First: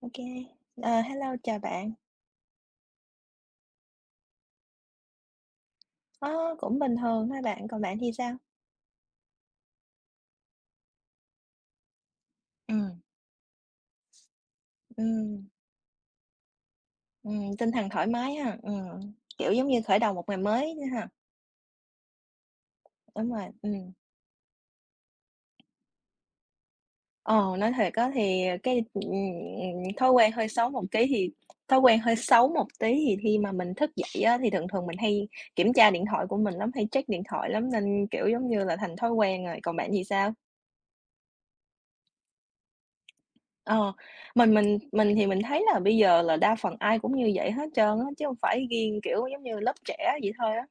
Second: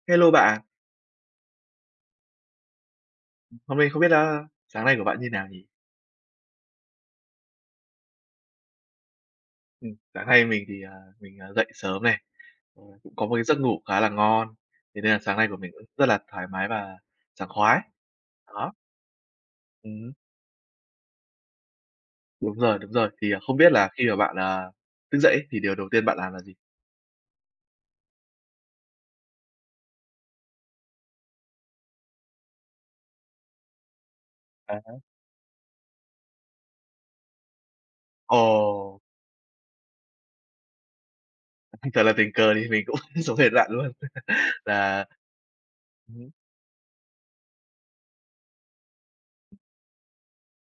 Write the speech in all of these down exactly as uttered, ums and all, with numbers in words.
OK, Hello bạ. ờ, hello, chào bạn. Hôm nay không biết, a, sáng nay của bạn như nào nhỉ? Ơ, cũng bình thường thôi bạn, còn bạn thì sao? Ừm, sáng nay mình thì, à, mình, à, dậy sớm này, ờ, Ừm. cũng có một cái giấc ngủ khá là ngon. Thế nên là sáng Ừm. nay của mình cũng rất là thoải mái và sảng Ừm, tinh khoái. thần thoải mái ha, Đó. ừm, kiểu, giống như khởi Ừm đầu hứm. một ngày mới đó ha. Đúng rồi, đúng rồi. Thì, Đúng à, rồi, không biết là ừm. khi mà bạn, à, thức dậy ấy thì điều đầu tiên bạn làm là gì? Ờ, nói thiệt á thì cái, ừm, ừm, thói quen hơi xấu một kí thì thói quen hơi xấu một tí thì khi mà mình thức dậy á thì thường À thường há. mình hay kiểm tra điện thoại của mình lắm, hay check điện thoại lắm nên, kiểu, giống như là, thành Ồ! thói quen rồi, còn bạn thì sao? Thật là tình cờ thì mình cũng giống hệt bạn Ờ, luôn, mình mình là mình thì mình thấy là bây Ừm giờ hứm. là đa phần ai cũng như vậy hết trơn á, chứ hông phải riêng, kiểu, giống như lớp trẻ vậy thôi á.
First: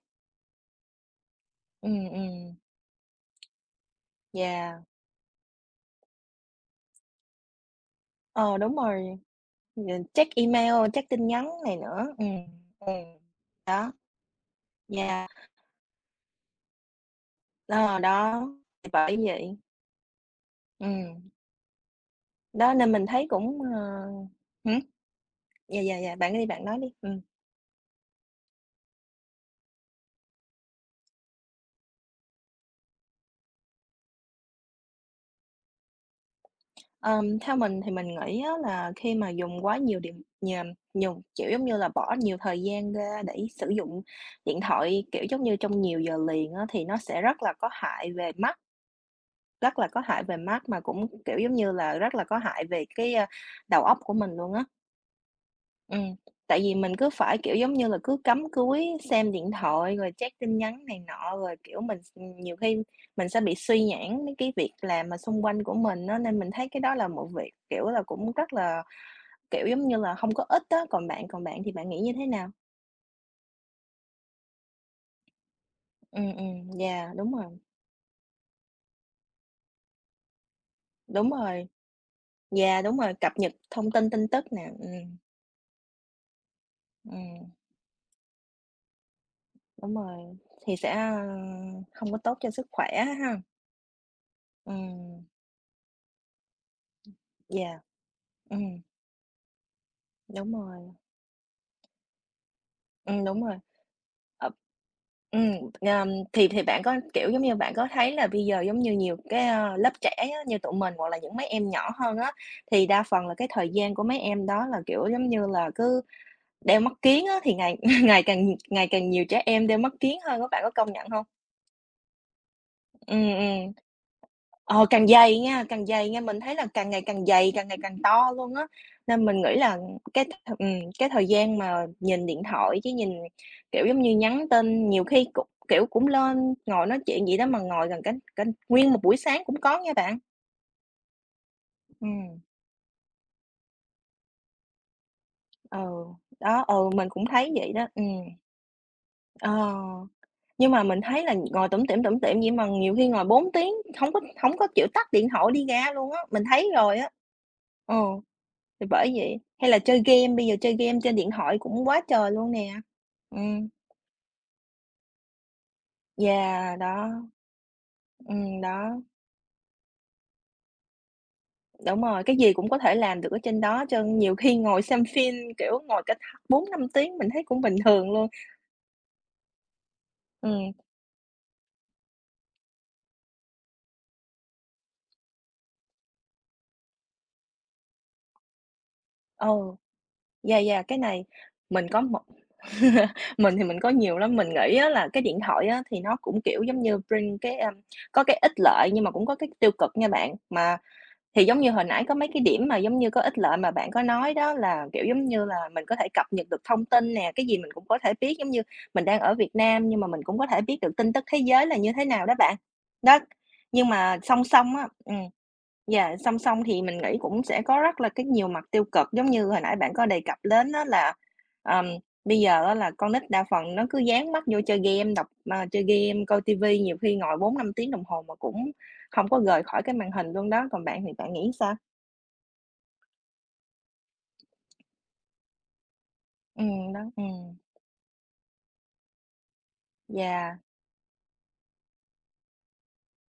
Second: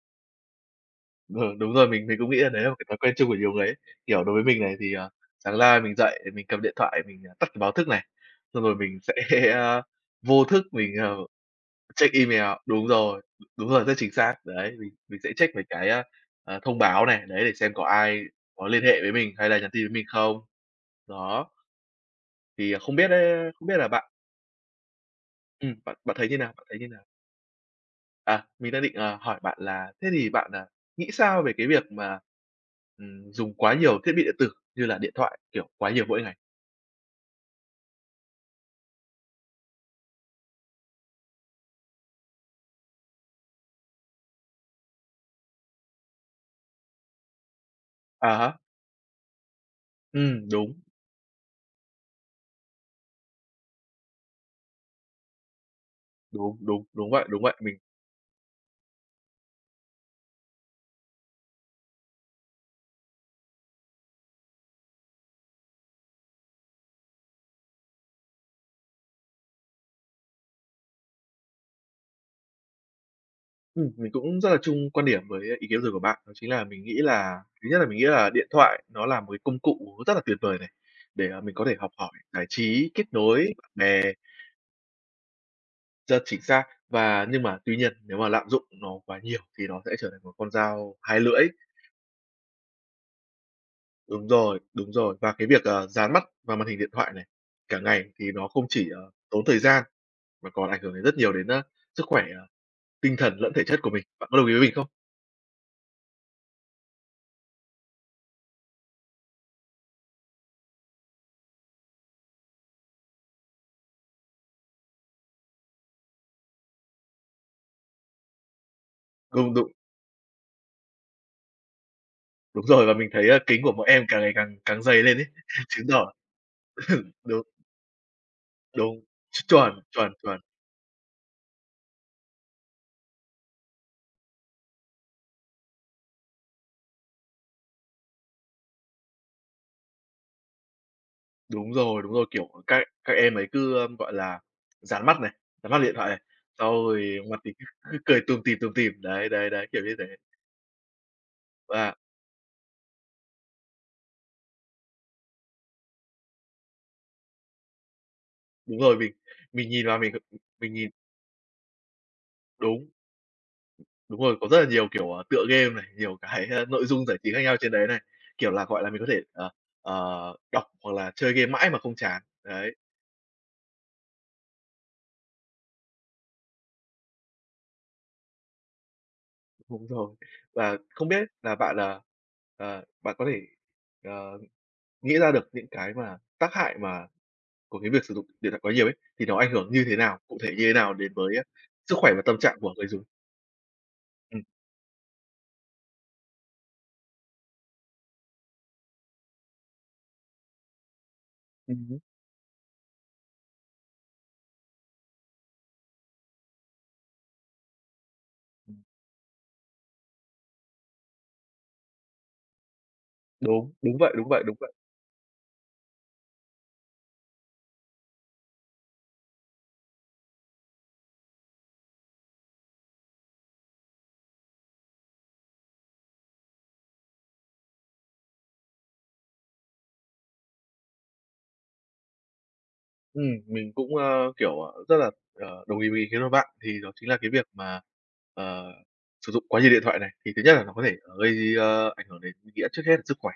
Ừ, đúng rồi, mình Ừm, mình cũng nghĩ là ừm. đấy là một cái thói quen chung của nhiều người ấy. Kiểu, đối với mình này Yeah. thì, ờ, sáng ra mình dậy, mình cầm điện thoại mình, à, tắt cái báo thức này, Ờ, xong đúng rồi mình sẽ rồi, ừm, check vô thức email, mình, check ờ tin nhắn này nữa, check ừm, email, đúng ừm, rồi, đúng rồi, đó. rất chính xác. Đấy, mình mình Yeah. sẽ check mấy cái á, à, thông báo này, đấy, để xem có Ờ, ai đó, có liên thì hệ với bởi mình hay vậy. là nhắn tin với mình không. Ừm. Đó. Đó, Thì, à, nên không mình biết, thấy a, cũng, không biết là bạn ờ, hửm? Ừm, Yeah, bạn yeah, bạn yeah, thấy bạn như nói đi, nào? bạn Bạn nói thấy như đi, nào? ừm. À, mình đang định, à, hỏi bạn là thế thì bạn, à, nghĩ sao về cái việc mà, ừm, dùng quá nhiều thiết bị điện tử như là điện thoại, kiểu, quá nhiều mỗi ngày? Ờm, theo mình thì mình nghĩ á là khi mà dùng quá nhiều điện nh ờm, nhùng chiểu giống như là, bỏ nhiều thời gian ra để sử dụng điện thoại, kiểu giống như, trong nhiều giờ liền á thì nó sẽ rất là có hại À về mắt. há. Rất là có hại về Ừm, mắt đúng. mà cũng, kiểu, giống như là, rất là có hại về cái, a, đầu óc của mình luôn á. Ừm, Đúng, tại vì đúng, mình cứ đúng vậy, phải, đúng vậy, kiểu, giống mình như là, cứ cắm cúi, xem điện thoại rồi check tin nhắn này nọ, rồi, kiểu, mình x ừm, nhiều khi mình sẽ bị suy nhãng mấy cái việc làm mà xung quanh của mình á, nên mình thấy cái đó là một việc, kiểu là, cũng rất là, kiểu, giống như là hông có ích á, còn bạn còn bạn thì bạn nghĩ như thế nào? Ừm, mình cũng rất là chung quan điểm với ý kiến vừa rồi của bạn. Đó Ừm, chính là ừm, mình nghĩ yeah, đúng là, rồi. thứ nhất là mình nghĩ là điện thoại nó là một cái công cụ nó rất là tuyệt vời này, Đúng để, à, mình có rồi. thể học hỏi, giải Yeah, trí, đúng kết rồi, cập nhật nối bạn thông tin bè. tin tức nè, ừm. Rất chính xác, và nhưng Ừm. mà tuy nhiên nếu mà lạm dụng nó quá nhiều thì nó sẽ Đúng trở thành một rồi, con thì sẽ, dao hai a, lưỡi. không có tốt cho sức khỏe á ha! Đúng rồi, đúng rồi. Ừm. Và cái việc, ờ, dán mắt vào màn hình điện thoại này Yeah! cả ngày thì nó không Ừm. chỉ, ờ, tốn thời gian, mà Đúng còn ảnh hưởng rồi. đến rất nhiều đến, a, sức khỏe tinh Ừm, thần đúng lẫn rồi. thể chất của mình. Bạn có đồng ý Ùm. với mình không? Ừm, ờ, thì thì bạn có kiểu, giống như, bạn có thấy là bây giờ giống như nhiều cái, ờ, lớp trẻ á như tụi mình hoặc là những mấy em nhỏ hơn á, thì đa phần là cái thời gian của mấy em đó là, kiểu, giống như là, cứ đeo mắt kiếng á. Thì ngày ngày càng ngày càng nhiều trẻ Đúng, em đúng. đeo mắt kiếng hơn á, bạn có công nhận hông? Đúng rồi, và mình thấy, Ừm, ơ, kính ừm. của mỗi em càng ngày càng càng Ờ, dày càng lên ấy, dày nha càng chứng dày tỏ nha. Mình thấy là càng ngày ừm, càng đúng. dày, càng ngày càng to luôn á. Đúng. Nên mình Ch nghĩ chuẩn, là chuẩn, cái th chuẩn! ừm, cái thời gian mà nhìn điện thoại với nhìn, kiểu, giống như, nhắn tin nhiều khi cũng, kiểu, cũng lên ngồi nói chuyện vậy đó mà ngồi gần cả cả nguyên một buổi sáng cũng có nha bạn. Đúng rồi, đúng rồi. Ừm. Kiểu, các các em ấy cứ, gọi là, dán mắt này, dán Ừ, mắt vào điện thoại này. đó. Sau Ừ, mình thì cũng mặt thấy thì cứ vậy đó. cứ Ừm. cười tủm tỉm, tủm tỉm. Đấy, đấy, đấy, Ờ. kiểu như thế. Nhưng mà mình thấy là ngồi tủm Và tỉm, tủm tỉm vậy mà nhiều khi ngồi bốn tiếng, hổng có hổng có chịu tắt điện thoại đi ra luôn á, mình thấy rồi á. Ờ, Đúng thì rồi, bởi vì vậy, hay mình là nhìn vào chơi mình game, [unintelligible] bây giờ chơi mình nhìn game trên điện thoại cũng quá trời luôn nè. Đúng. Ừm. Đúng rồi, có rất là nhiều, kiểu, ờ, tựa game này, nhiều cái, ơ, Yeah! nội dung Đó. giải trí khác nhau trên đấy này. Kiểu Ừm, là, gọi là, mình đó. có thể, ờ, ờ, đọc hoặc là chơi game mãi mà không Đúng chán, rồi, cái gì cũng đấy. có thể làm được ở trên đó hết trơn. Nhiều khi ngồi xem phim, kiểu, ngồi cả bốn năm tiếng mình thấy cũng bình thường luôn. Đúng rồi. Ừm. Và không biết là bạn, ờ, ờ, bạn có thể, ờ, nghĩ ra được những cái mà tác hại mà của cái việc sử dụng điện thoại quá nhiều ấy, thì nó Ừ, ảnh hưởng như thế nào? Cụ thể yeah, như thế yeah, nào cái đến này với, a, mình sức có khỏe một và tâm trạng của người dùng? mình thì mình có nhiều lắm, Ừm. mình nghĩ á là cái điện thoại á thì nó cũng, kiểu, giống như, bring cái, a, có cái ích lợi nhưng mà cũng có cái tiêu cực nha bạn. Mà thì, giống như, hồi Ừm hứm. nãy có mấy cái điểm mà, giống như, có ích lợi mà bạn có nói đó là, kiểu, giống như là, mình có thể cập nhật được thông tin nè, cái gì mình cũng có thể biết, giống như, mình đang ở Việt Nam nhưng mà mình cũng có thể biết được tin tức thế giới là như thế nào đó bạn. Đó, Đúng, nhưng đúng vậy, mà đúng vậy, song đúng vậy. song á, ừm, yeah, song song thì mình nghĩ cũng sẽ có rất là cái nhiều mặt tiêu cực. Giống như hồi nãy bạn có đề cập đến á là, ờm, bây giờ á là con nít đa phần nó cứ dán mắt vô chơi game, đọc ờ, chơi game, coi ti vi nhiều khi ngồi bốn, năm tiếng đồng hồ mà cũng không có rời khỏi cái màn hình luôn đó, còn bạn thì bạn nghĩ sao? Ừm, mình cũng, ơ, kiểu, ờ, rất là, ờ, đồng ý với ý kiến của bạn, thì đó Ừm, đó, chính là cái việc ừm. mà, ờ, sử dụng quá nhiều điện thoại này. Thì thứ nhất Yeah. là nó có thể, à, gây, a, ảnh hưởng đến mình nghĩ trước hết là sức khỏe.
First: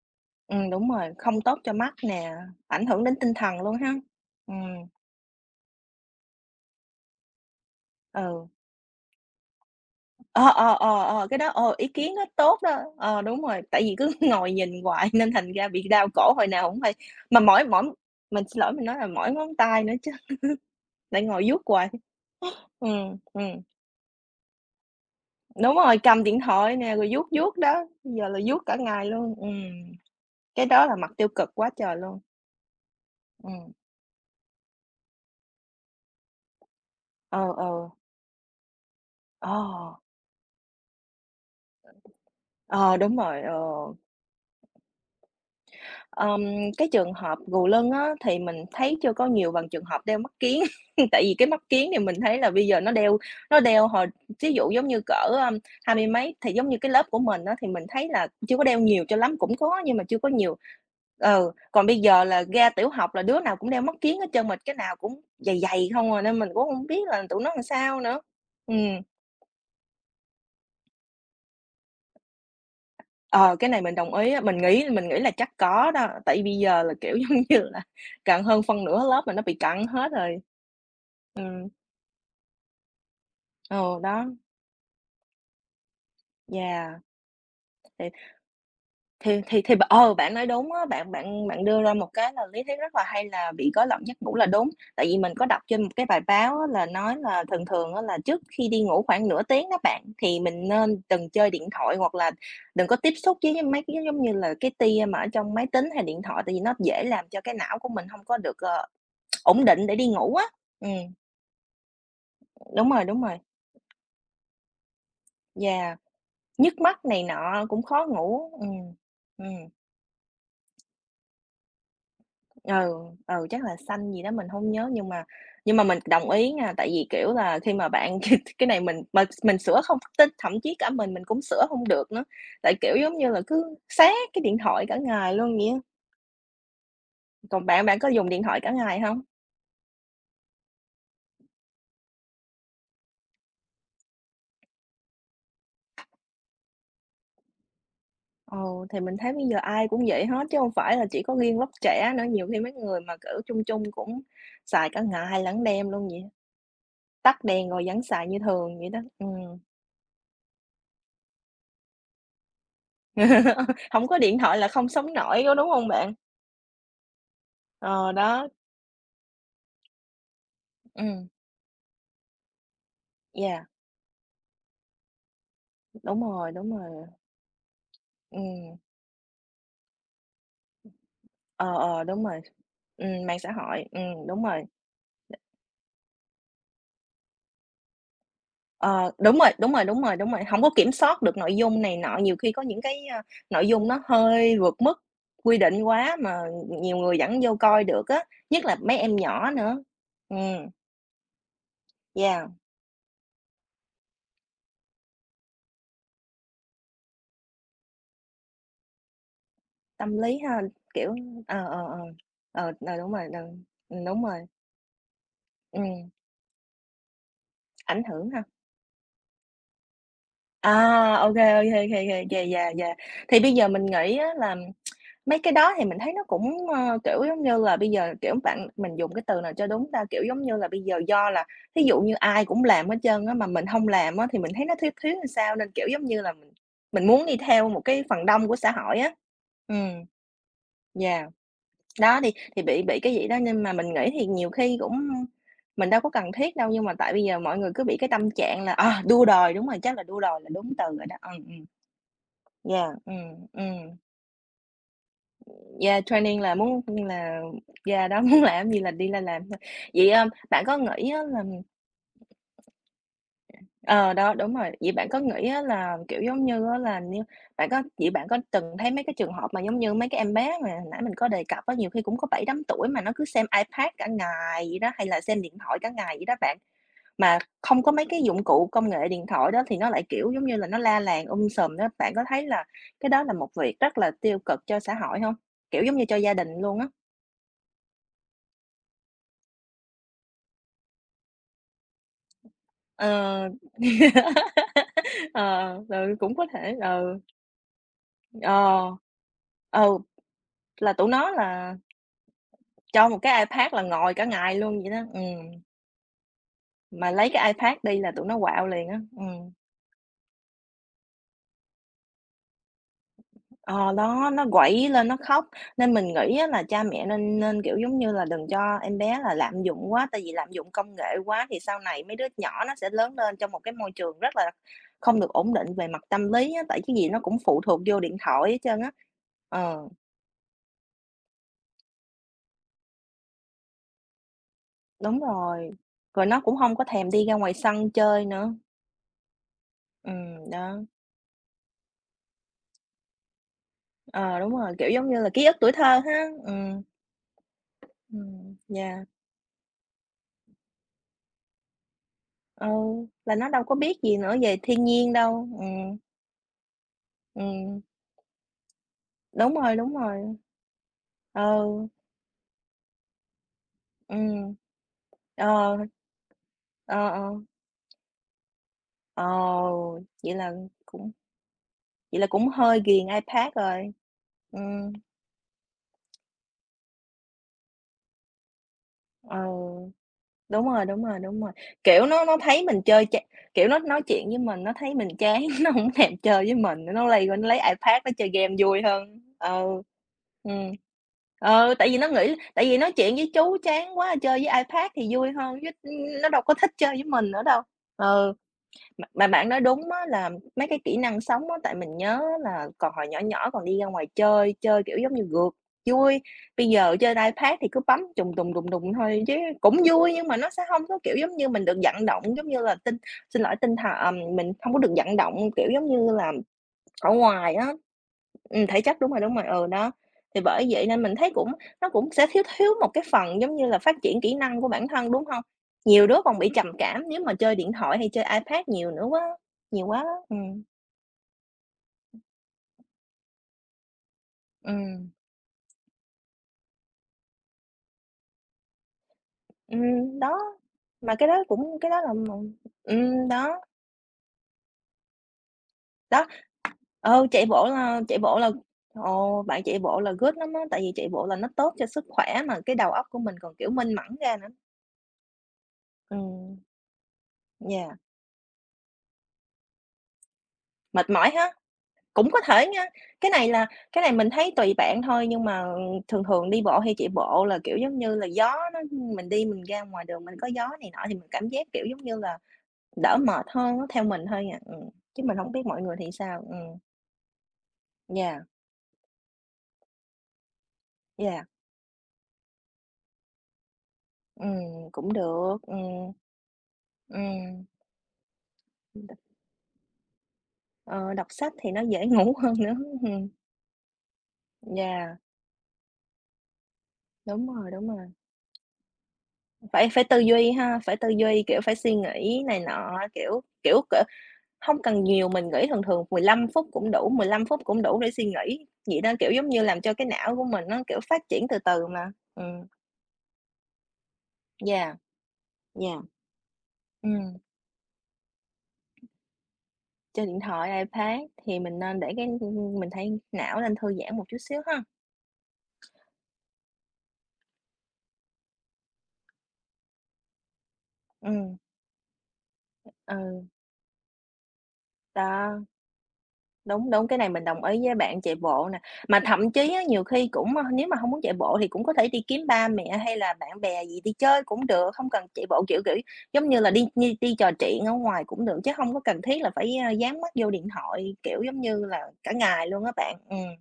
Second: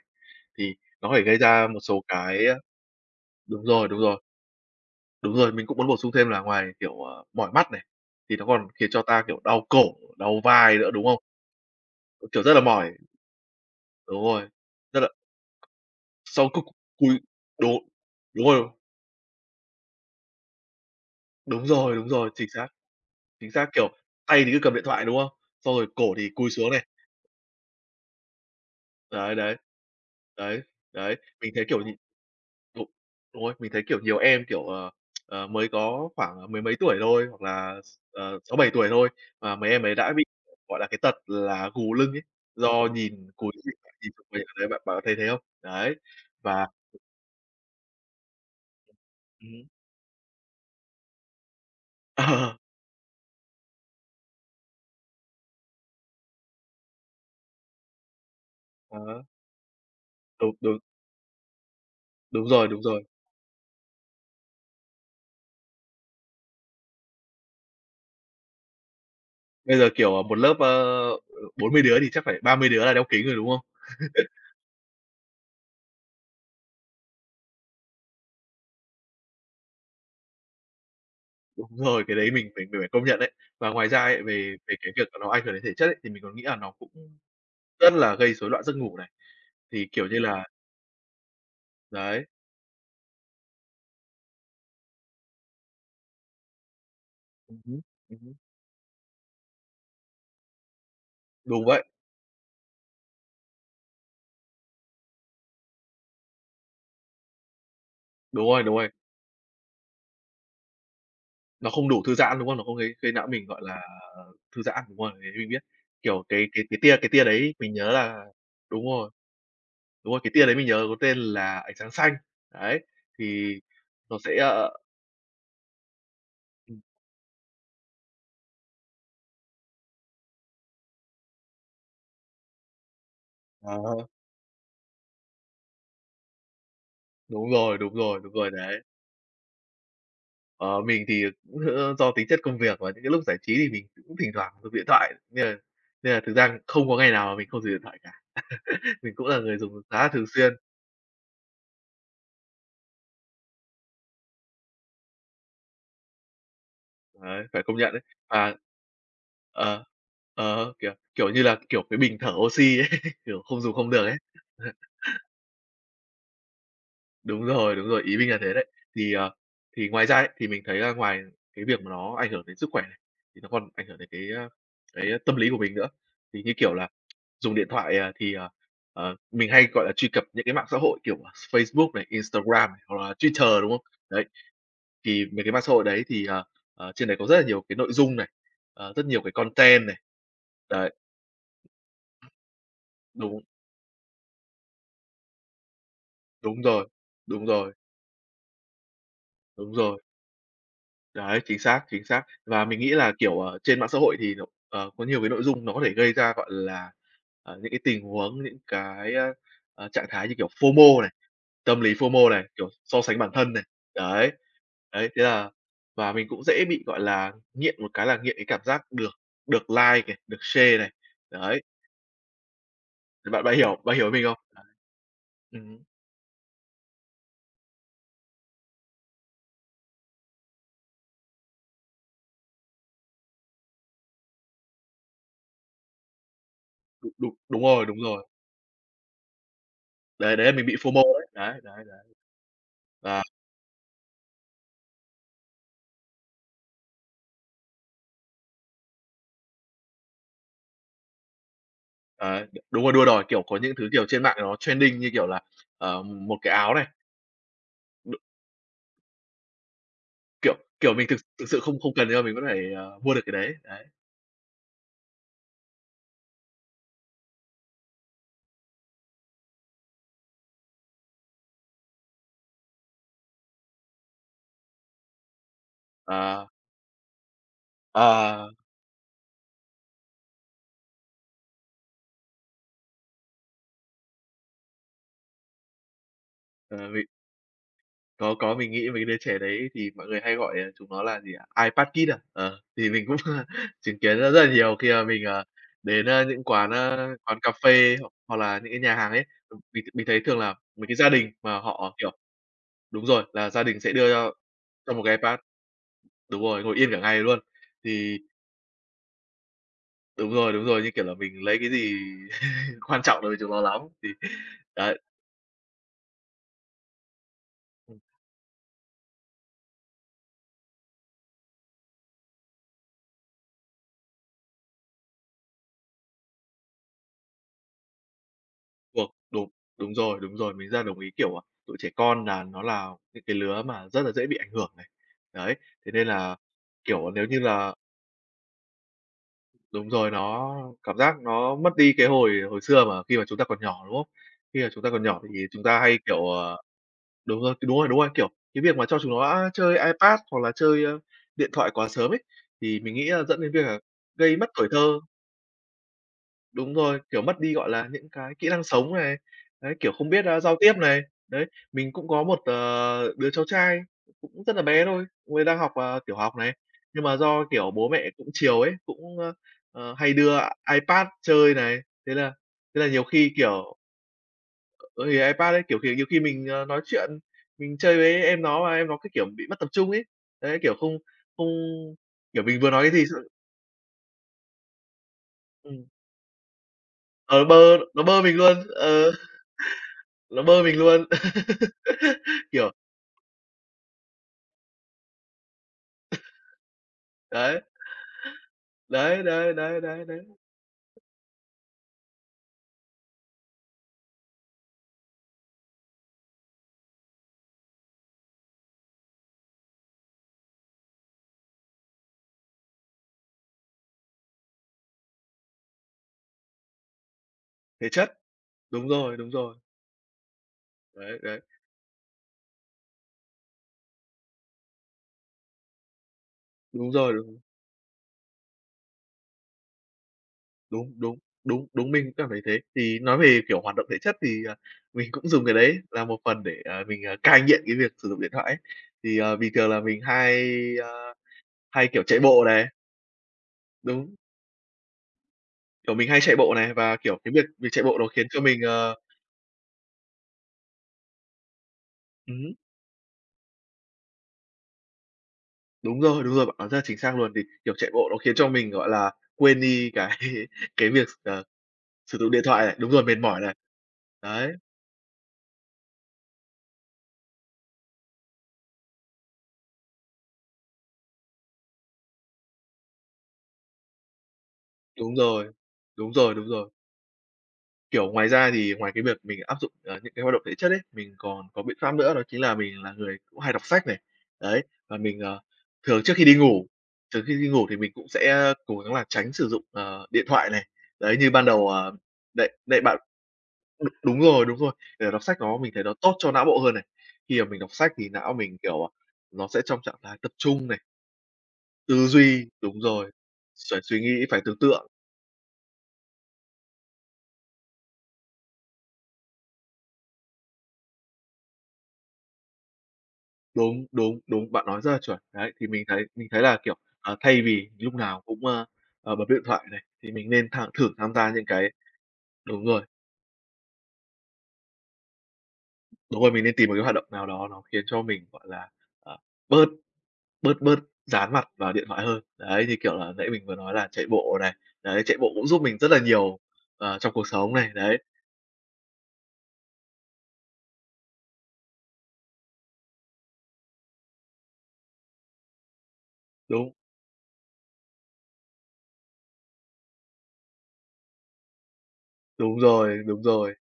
Ừm, Thì đúng nó rồi, có thể gây không tốt ra cho một mắt số nè, cái, a ảnh hưởng đến tinh thần đúng luôn rồi, ha? đúng rồi. Ừm. Đúng rồi, mình cũng muốn bổ sung thêm là ngoài, kiểu, ờ, mỏi mắt này, thì nó Ừ. còn khiến cho ta, kiểu, đau cổ, đau Ờ, ờ, vai nữa, ờ, đúng hông? ờ, cái đó, ờ, ý kiến đó Kiểu, rất tốt là đó, mỏi. ờ, đúng rồi, tại vì cứ Đúng rồi, ngồi nhìn tức là hoài nên thành ra bị đau cổ hồi Sau cứ nào hổng hay, cúi mà mỏi Đốn mỏi mình đúng xin rồi. lỗi mình nói là mỏi ngón tay nữa chứ, lại ngồi vuốt Đúng hoài. rồi, đúng rồi, chính xác. Ừm, Chính ừm. xác, kiểu, tay thì cứ cầm điện thoại, đúng không? Đúng Xong rồi rồi, cổ cầm thì điện cúi xuống thoại này. nè, rồi vuốt vuốt đó, giờ là vuốt cả ngày luôn, Đấy, đấy, ừm, đấy, cái đó là mặt đấy, tiêu cực mình thấy, quá kiểu trời nhìn luôn. đúng, đúng rồi, Ừm. mình thấy, kiểu, nhiều em, kiểu, ờ, ờ, mới có khoảng mười mấy tuổi thôi, Ừ, hoặc là, ừ. x ờ, sáu, bảy tuổi thôi, mà mấy em ấy Ờ. đã bị, gọi là, cái tật là gù lưng ấy, do Ờ, đúng nhìn rồi, cúi ờ. [unintelligible] bạn có thấy thế không? Đấy. Ờm, Và cái trường hợp gù lưng á thì mình thấy chưa có nhiều Ừm bằng hứm. trường hợp đeo mắt kiếng, tại vì cái mắt kiếng thì mình thấy là Ờ. bây giờ nó đeo nó đeo hồi thí dụ giống như cỡ, a, hai mươi mấy thì giống như cái lớp của mình á, thì mình thấy là chưa có đeo Ờ nhiều cho hớ. lắm, cũng có nhưng mà chưa có Đúng, nhiều. đúng. Ừ, còn bây giờ là Đúng rồi, ra đúng tiểu rồi. học là đứa nào cũng đeo mắt kiếng hết trơn, mà cái nào cũng dày dày không à nên mình cũng hông biết là tụi nó ừn sao nữa. Ừm. Bây giờ, kiểu, ờ, một lớp, ơ, ờ, bốn mươi đứa thì chắc phải ba mươi đứa là đeo kính rồi, đúng Ờ, không? cái này mình đồng ý á, mình nghĩ mình nghĩ là chắc có đó, tại bây giờ là, kiểu, giống như là, càng hơn phân nửa lớp mà nó bị cận hết rồi. Ừm. Đúng rồi, cái đấy mình phải mình phải công nhận ấy. Và ngoài Ừ, ra ấy, đó. về về cái việc nó ảnh hưởng đến thể chất ấy, thì mình còn nghĩ là nó Yeah. cũng rất Thì là gây rối loạn giấc ngủ này. thì thì b Thì, kiểu ờ, như bạn là nói đúng á, bạn bạn bạn đưa ra một Đấy. cái là lý thuyết rất là hay là bị rối loạn giấc ngủ là đúng, tại vì mình có đọc trên một cái bài báo á, là nói là Ừm thường hứm. thường á là Ừm hứm. trước khi đi ngủ khoảng nửa tiếng đó bạn, thì mình nên đừng chơi Đúng điện vậy. thoại hoặc là đừng có tiếp xúc với với mấy cái, giống như là, cái tia mà ở trong máy tính hay điện thoại, tại vì nó dễ làm cho cái não của mình hông có Đúng được, rồi, đúng ờ, rồi. ổn định để đi ngủ á. Ừm. Nó không đủ thư giãn, đúng không? Nó có Đúng gây rồi, gây đúng não rồi. mình, gọi là, à, ờ, thư giãn, đúng rồi, mình mình biết. Yeah, Kiểu, cái cái cái nhức tia mắt cái này tia đấy nọ mình cũng nhớ khó là ngủ. đúng Ừm, rồi, ừm. đúng rồi, cái tia đấy mình nhớ có tên là ánh sáng xanh. Ừ, Đấy, ừ, thì chắc là xanh nó gì đó sẽ, mình ờ, ờ hông nhớ, nhưng mà nhưng mà mình đồng ý nha, Ừm. tại vì, kiểu, là khi mà bạn cái cái này mình mệt mình sửa không tin, thậm chí cả mình mình cũng sửa hông được nữa. Tại, kiểu, giống như là, À cứ ha. sát cái điện thoại cả ngày luôn vậy á. Đúng Còn rồi, bạn, đúng bạn có rồi, dùng đúng điện rồi thoại cả đấy. ngày hông? Ờ, mình thì, ờ, cũng, ơ, do tính chất công việc và những cái lúc giải trí thì mình cũng thỉnh thoảng dùng điện thoại, nên là nên là thực ra không có ngày nào mà mình không dùng điện thoại cả. Ừ, thì Mình mình cũng thấy là bây giờ người dùng ai khá cũng là vậy thường hết, xuyên. chứ hông phải là chỉ có riêng lớp trẻ nữa, nhiều khi mấy người mà, kiểu, trung trung cũng xài cả ngày lẫn đêm luôn vậy đó. Đấy, Tắt phải đèn công rồi nhận đấy. vẫn xài như À. thường vậy đó, ừm. Ờ, ờ, kiểu, kiểu như là, cái, kiểu, cái bình thở oxi đấy, kiểu, không dùng không được Hổng ấy. có điện thoại là không sống nổi, có đúng hông bạn? Đúng rồi, đúng rồi, Ờ, ý minh là đó. thế đấy. Thì, ờ, thì ngoài ra ấy, thì mình thấy là ngoài Ừm. cái việc mà nó ảnh hưởng đến sức khỏe, thì nó Yeah. còn ảnh hưởng đến cái, a, cái tâm lý của mình nữa. Đúng Thì, rồi, như đúng kiểu là, rồi. dùng điện thoại, ờ, thì, ờ, Ừm. ờ, mình hay, gọi là, truy cập những cái mạng xã hội, kiểu, à, Ờ, Facebook ờ, này, đúng rồi. Instagram này, hoặc là Ừm, mạng xã Twitter, đúng hội, không? Đấy, ừm, đúng rồi. thì mấy cái mạng xã hội đấy thì, ờ, ờ, trên đấy có rất là nhiều cái nội dung này, ờ, rất Ờ, nhiều cái đúng rồi, đúng rồi, content này. đúng rồi, đúng rồi, hổng có kiểm Đấy. soát được nội dung này nọ, nhiều khi có những cái, a, Đúng. nội dung nó hơi vượt mức quy định quá mà, Đúng ừm, ừm, rồi, nhiều người vẫn đúng vô rồi. coi được á, nhất là mấy em nhỏ Đúng nữa. rồi. Ừm. Đấy, chính xác, chính xác. Yeah! Và mình nghĩ là, kiểu, ờ, trên mạng xã hội thì nhiều ờ, có nhiều cái nội dung nó có thể gây ra, gọi là, à, những cái tình huống, những cái, a, ờ, trạng Tâm thái như lý kiểu ha, FOMO này, kiểu ờ, ờ, tâm lý ờ, FOMO này, kiểu, ờ, ờ, so đúng sánh rồi, bản thân này, đúng, ừm, đúng đấy. rồi. Đấy, thế là Ừm. và mình cũng dễ bị, gọi là, nghiện một Ảnh cái là hưởng nghiện ha. cái cảm giác được được like này, được share này, À, ô kê, ô đấy. kê, ô kê, ô kê, yeah, yeah, yeah! Thế Thì bạn bây bạn giờ hiểu mình bạn hiểu ý nghĩ mình á không? là mấy cái đó Ừm. thì mình thấy nó cũng, ơ, kiểu, giống như là bây giờ, kiểu, bạn mình dùng cái từ nào cho đúng ta? Kiểu, giống như là, bây giờ do là thí dụ như ai cũng làm hết trơn á, mà mình hông làm á thì mình thấy nó thiếu thiếu sao, nên, kiểu, giống như là, mình mình Đúng, muốn đúng, đi đúng theo một rồi, đúng cái phần rồi. đông của xã hội á. Ừm. Đấy, đấy là mình bị FOMO ấy, Yeah. đấy, đấy, đấy. Đó thì thì bị bị cái Và vậy đó, nên mà mình nghĩ thì nhiều khi cũng mình đâu có cần thiết đâu nhưng mà tại bây giờ mọi người cứ bị cái tâm trạng là ờ, đua đòi đúng rồi, chắc là đua đòi là đúng từ rồi đó, ờ ừm. Đấy, đ đúng Yeah, rồi, đua đòi, kiểu, ừm, có những thứ, ừm. kiểu, trên mạng nó trending, như kiểu là, Yeah, ờ, m một trending cái là áo muốn, này. coi như là yeah, Đúng. đó, muốn làm gì là đi là làm thôi. Vậy, ơ, Kiểu, bạn có kiểu, mình nghĩ thực á là thực sự không không cần nhưng mà mình vẫn phải, ờ, mua được cái đấy. Đấy. ờ, đó, đúng rồi. Vậy bạn có nghĩ á là, kiểu, giống như, á là như bạn có vậy bạn có từng thấy mấy cái trường hợp mà, giống như, mấy cái em bé mà hồi nãy mình có đề cập á, nhiều khi cũng có bảy tám tuổi mà nó cứ xem iPad cả ngày vậy đó, hay là xem điện thoại cả ngày vậy đó Ờ. bạn. Mà không có mấy cái dụng Ờ. cụ công nghệ điện thoại đó thì nó lại, kiểu, giống như là, nó la làng um sùm đó, bạn có thấy là cái đó là một việc rất là tiêu cực cho xã hội hông? Kiểu, giống như, cho gia đình luôn á. Ờ, vì Có, có, mình nghĩ mấy cái đứa trẻ đấy thì mọi người hay gọi đấy là chúng nó là gì ạ? iPad kid à? Ờ, thì mình cũng Ờ. chứng kiến rất là nhiều khi mà mình, ờ, Ờ, đến, ừ, à, cũng những có quán, thể. a, Ờ. quán cà phê hoặc hoặc là những Ờ. cái nhà hàng ấy. M mình Ừ, mình thấy thường là mấy là cái tụi gia nó đình mà là họ, kiểu đúng cho một rồi, cái là gia Ipad đình là sẽ đưa ngồi cả ngày luôn vậy cho đó. một cái iPad. Ừm. Đúng rồi, ngồi yên cả Mà ngày lấy luôn. cái iPad đi là Thì tụi nó quạu liền á. Ừm. Đúng rồi, đúng rồi, như kiểu là mình lấy cái gì quan trọng đối với chúng nó lắm, Ờ, thì đó. Nó quẩy đấy. lên nó khóc, nên mình nghĩ á là cha mẹ nên nên, kiểu, giống Ừm. như là, đừng cho em bé là lạm dụng quá. Tại vì lạm dụng công nghệ quá thì sau này mấy đứa nhỏ nó sẽ lớn lên trong một cái môi trường rất là không được ổn định về mặt tâm lý á, tại cái gì nó cũng phụ thuộc vô điện thoại hết trơn á. Thuộc đúng, Ờ. đúng rồi, đúng rồi! Mình rất là đồng ý. Kiểu, à, tụi trẻ con là nó là những cái lứa mà rất là dễ bị ảnh hưởng này. Đúng Đấy. rồi! Thế nên Rồi là, nó cũng hông có thèm kiểu, đi nếu ra như ngoài là sân chơi nữa. Đúng rồi. Ừm, Nó đó. cảm giác nó mất đi cái hồi hồi xưa mà khi mà chúng ta còn nhỏ, đúng không? Ờ, đúng Khi mà rồi. chúng Kiểu, ta còn giống như nhỏ là thì ký ức chúng tuổi ta thơ hay, kiểu, ha! ờ Ừm. đúng rồi, cái đúng rồi, đúng rồi! Kiểu, Ừm, cái việc mà yeah! cho chúng nó, a, chơi iPad hoặc là chơi điện thoại quá sớm ấy, Ừ, thì mình nghĩ là là dẫn nó đến việc đâu có là biết gì nữa gây mất về tuổi thiên thơ. nhiên đâu. Ừm. Đúng rồi, kiểu mất đi, gọi Ừm. là, những cái kỹ năng sống này, Đúng đấy, rồi, kiểu, đúng không biết, rồi. a, giao tiếp này, đấy. Ừ. Mình cũng có một, ờ, đứa cháu trai cũng Ừm. rất là bé thôi, cu ấy đang học, Ờ. ờ, tiểu học này. Nhưng Ờ, mà ờ. do, kiểu, bố mẹ cũng chiều ấy, cũng, Ờ, ơ, ờ, hay vậy đưa i là iPad cũng chơi này, thế vậy là là cũng hơi thế là nhiều ghiền khi, iPad kiểu rồi. Ừm. Ừ, thì iPad ấy, kiểu, kiểu, nhiều, ờ, khi mình nói chuyện, mình chơi với em nó mà em nó cái kiểu Ừ, bị mất tập trung ấy. Đấy, đúng kiểu, rồi, không đúng rồi, đúng không rồi, kiểu, nó nó kiểu, mình thấy vừa mình nói cái gì chơi s ch [unintelligible] kiểu, nó nói chuyện với mình, nó thấy mình chán, nó Ừm. hổng thèm chơi với mình, cái nó lây qua Ờ, nó lấy bơ iPad nó nó bơ chơi mình game luôn, vui ừ. hơn. Ừ. Nó bơ Ừm. mình luôn. Ừ, tại vì nó nghĩ tại Kiểu vì nói chuyện với chú chán quá, chơi với iPad thì vui hơn chứ, ừm, ừm, nó đâu có thích chơi với mình nữa đâu. Đấy. Ừ, mà Đấy, mà bạn đấy, nói đấy, đúng đấy, á đấy. là mấy cái kỹ năng sống á, tại mình nhớ á là còn hồi nhỏ nhỏ còn đi ra ngoài chơi, chơi kiểu giống như rượt vui. Bây giờ chơi iPad thì cứ bấm trùng đùng, đùng, đùng thôi chứ cũng vui, nhưng mà nó sẽ hông có, kiểu, giống như mình được vận động, giống như là tinh xin lỗi, tinh th à, mình hông có được vận động, kiểu, giống như là, ở ngoài á. Thể chất. Ừm, thể Đúng chất, đúng rồi, rồi, đúng đúng rồi, rồi. ừ, đó. Thì bởi vậy nên mình Đấy, thấy đấy. cũng nó cũng sẽ thiếu thiếu một cái phần giống như là phát triển kỹ năng của bản thân, đúng hông? Nhiều đứa còn bị trầm Đúng cảm rồi, nếu mà đúng. chơi điện thoại hay chơi iPad nhiều nữa quá nhiều quá á, ừm. Đúng, đúng, đúng, đúng, mình cũng cảm thấy thế. Thì nói về, kiểu, hoạt động thể chất, thì, à, Ừm. mình cũng dùng cái đấy là một phần để, à, mình, à, cai nghiện cái việc sử dụng điện thoại ấy. Thì, ờ, bình thường là mình Ừm, đó, hay, ơ, mà cái đó cũng hay, cái đó kiểu, là chạy một bộ này. ừm, đó. Đúng. Kiểu, mình hay Đó, chạy bộ này và, kiểu, ừ, cái chạy việc bộ việc chạy bộ là nó chạy khiến bộ cho là, mình, ờ ồ, bạn chạy bộ là good lắm á, tại vì chạy bộ là nó tốt cho sức Ừm khỏe hứm. mà cái đầu óc của mình còn, kiểu, minh mẫn ra nữa. Đúng rồi, đúng rồi, bạn Ừm. nói rất là chính xác luôn, vì, kiểu, chạy Yeah. bộ nó khiến cho mình, gọi là, quên đi cái cái việc, Mệt mỏi ờ, ha. sử Cũng dụng có điện thể thoại này nha, đúng rồi, mệt cái mỏi này này, là cái này mình thấy đấy. tùy bạn thôi, nhưng mà, ờ, ừm, thường thường đi bộ hay chạy bộ là, kiểu, giống như là, gió nó mình đi mình ra ngoài đường mình có gió này nọ thì mình cảm giác, kiểu, giống như là, đỡ mệt hơn á, theo mình thôi à. Ừm, Đúng chứ mình rồi, không biết mọi người thì đúng rồi, sao. đúng rồi. Ừm. Kiểu, ngoài Yeah. ra thì ngoài cái việc mình áp dụng, ờ, những cái hoạt động thể chất ấy, mình Yeah. còn có biện pháp nữa đó chính là mình là người cũng hay đọc sách này. Đấy, Ừm, và cũng mình, ờ, được, thường ừm. trước khi đi ngủ, thường khi đi Ừm. ngủ thì mình cũng sẽ, ơ, cố gắng là tránh sử dụng, ờ, điện thoại này. Ờ, Đấy, đọc như ban sách đầu, thì nó ờ, dễ ngủ hơn đấy, nữa, đấy bạn. hứm ừm. Đúng, đúng rồi, đúng rồi, kiểu, Yeah. đọc sách nó mình thấy nó tốt cho não bộ hơn này. Khi Đúng mà mình rồi, đọc đúng sách thì rồi. não mình, kiểu, à, nó sẽ trong Phải trạng phải thái tư tập duy trung ha, này. phải tư duy, kiểu, phải suy Tư nghĩ duy này đúng nọ, rồi, kiểu sẽ kiểu suy kiểu, nghĩ, phải tưởng hông tượng. cần nhiều, mình nghỉ thường thường mười lăm phút cũng đủ, mười lăm phút cũng đủ để suy nghĩ, vậy đó, kiểu, giống như làm cho cái não của mình nó, kiểu, phát triển từ từ mà. Ừm. Đúng, đúng, đúng, bạn nói rất Yeah. là chuẩn, đấy. Thì mình Yeah. thấy mình thấy là, kiểu, ờ, Ừm. thay vì lúc nào cũng, ờ, ờ, bấm điện thoại này, thì Chơi mình điện nên thẳng thoại, thử tham iPad gia những thì cái mình nên để cái hưm, đúng hưm, rồi. mình thấy não nên thư giãn một chút xíu ha! Đúng rồi, mình nên tìm một cái hoạt động nào đó nó khiến cho mình, gọi là, à, bớt bớt bớt dán mặt Ừm. vào điện thoại hơn. Đấy, như kiểu là nãy mình Ừ. vừa nói là chạy bộ này, đấy, chạy bộ cũng Đó, giúp mình rất là nhiều, đúng, ờ, đúng, trong cái cuộc này mình sống đồng này, ý với đấy. bạn, chạy bộ nè, mà thậm chí á nhiều khi cũng ơ, nếu mà hông muốn chạy bộ thì cũng có thể đi kiếm ba mẹ hay là bạn bè gì đi chơi cũng được, không cần chạy bộ. Kiểu, kiểu, giống như là Đúng. đi đi đi trò chuyện ở ngoài cũng được, chứ hông có cần thiết là phải, a, dán mắt vô điện thoại, kiểu giống như là, cả Đúng ngày luôn á rồi, bạn, đúng ừm. rồi.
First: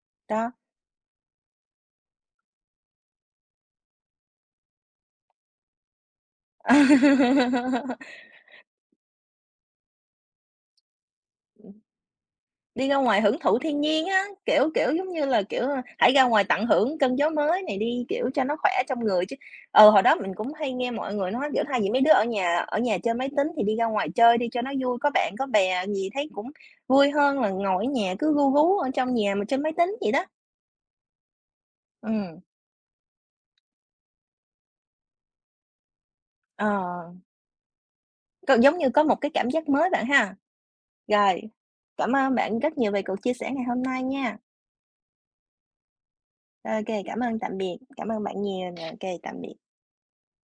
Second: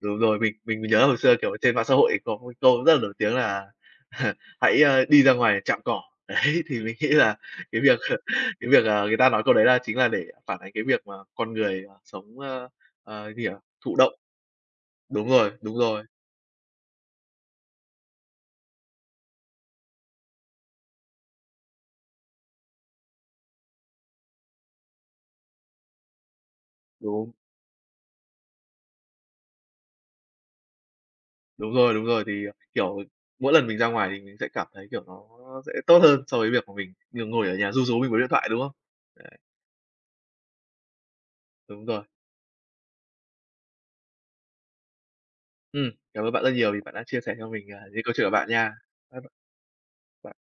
Đúng rồi, Đó. mình mình nhớ hồi xưa, kiểu, ở trên mạng xã hội có một cái câu rất là nổi tiếng là "Hãy, a, đi ra ngoài chạm cỏ." Đấy, thì mình nghĩ là cái việc cái việc, à, người ta nói câu đấy là chính là để phản ánh cái việc mà con người, ờ, sống ờ, Đi ra ngoài ờ, hưởng gì nhỉ? thụ thiên Thụ nhiên động. á, kiểu, kiểu, giống như Đúng là, rồi, kiểu, đúng rồi. hãy ra ngoài tận hưởng cơn gió mới này đi, kiểu, cho nó khỏe trong người chứ ừ, hồi đó mình cũng hay nghe mọi người nói, kiểu, thay vì mấy đứa ở nhà ở nhà chơi máy tính thì đi ra ngoài chơi đi cho nó vui, có bạn, có bè gì thấy cũng vui Đúng. hơn là ngồi ở nhà, cứ ru rú ở trong nhà mà chơi máy tính vậy đó. Đúng rồi, đúng rồi, Ừm. thì, ờ, kiểu, mỗi lần mình ra ngoài thì mình sẽ cảm thấy, kiểu, nó sẽ tốt hơn so với việc mà mình Ờ. nh ngồi ở nhà ru rú mình với điện thoại, C đúng không? giống như có một cái Đấy. cảm giác mới bạn ha! Rồi, Đúng rồi. cảm ơn bạn rất nhiều về cuộc chia sẻ ngày hôm nay nha. Ừm, cảm ơn bạn rất Ô nhiều vì bạn kê, đã cảm chia sẻ ơn cho tạm mình, biệt, à, những cảm câu ơn chuyện của bạn bạn nhiều nha. nè, ô kê, Bye b tạm biệt. bạn.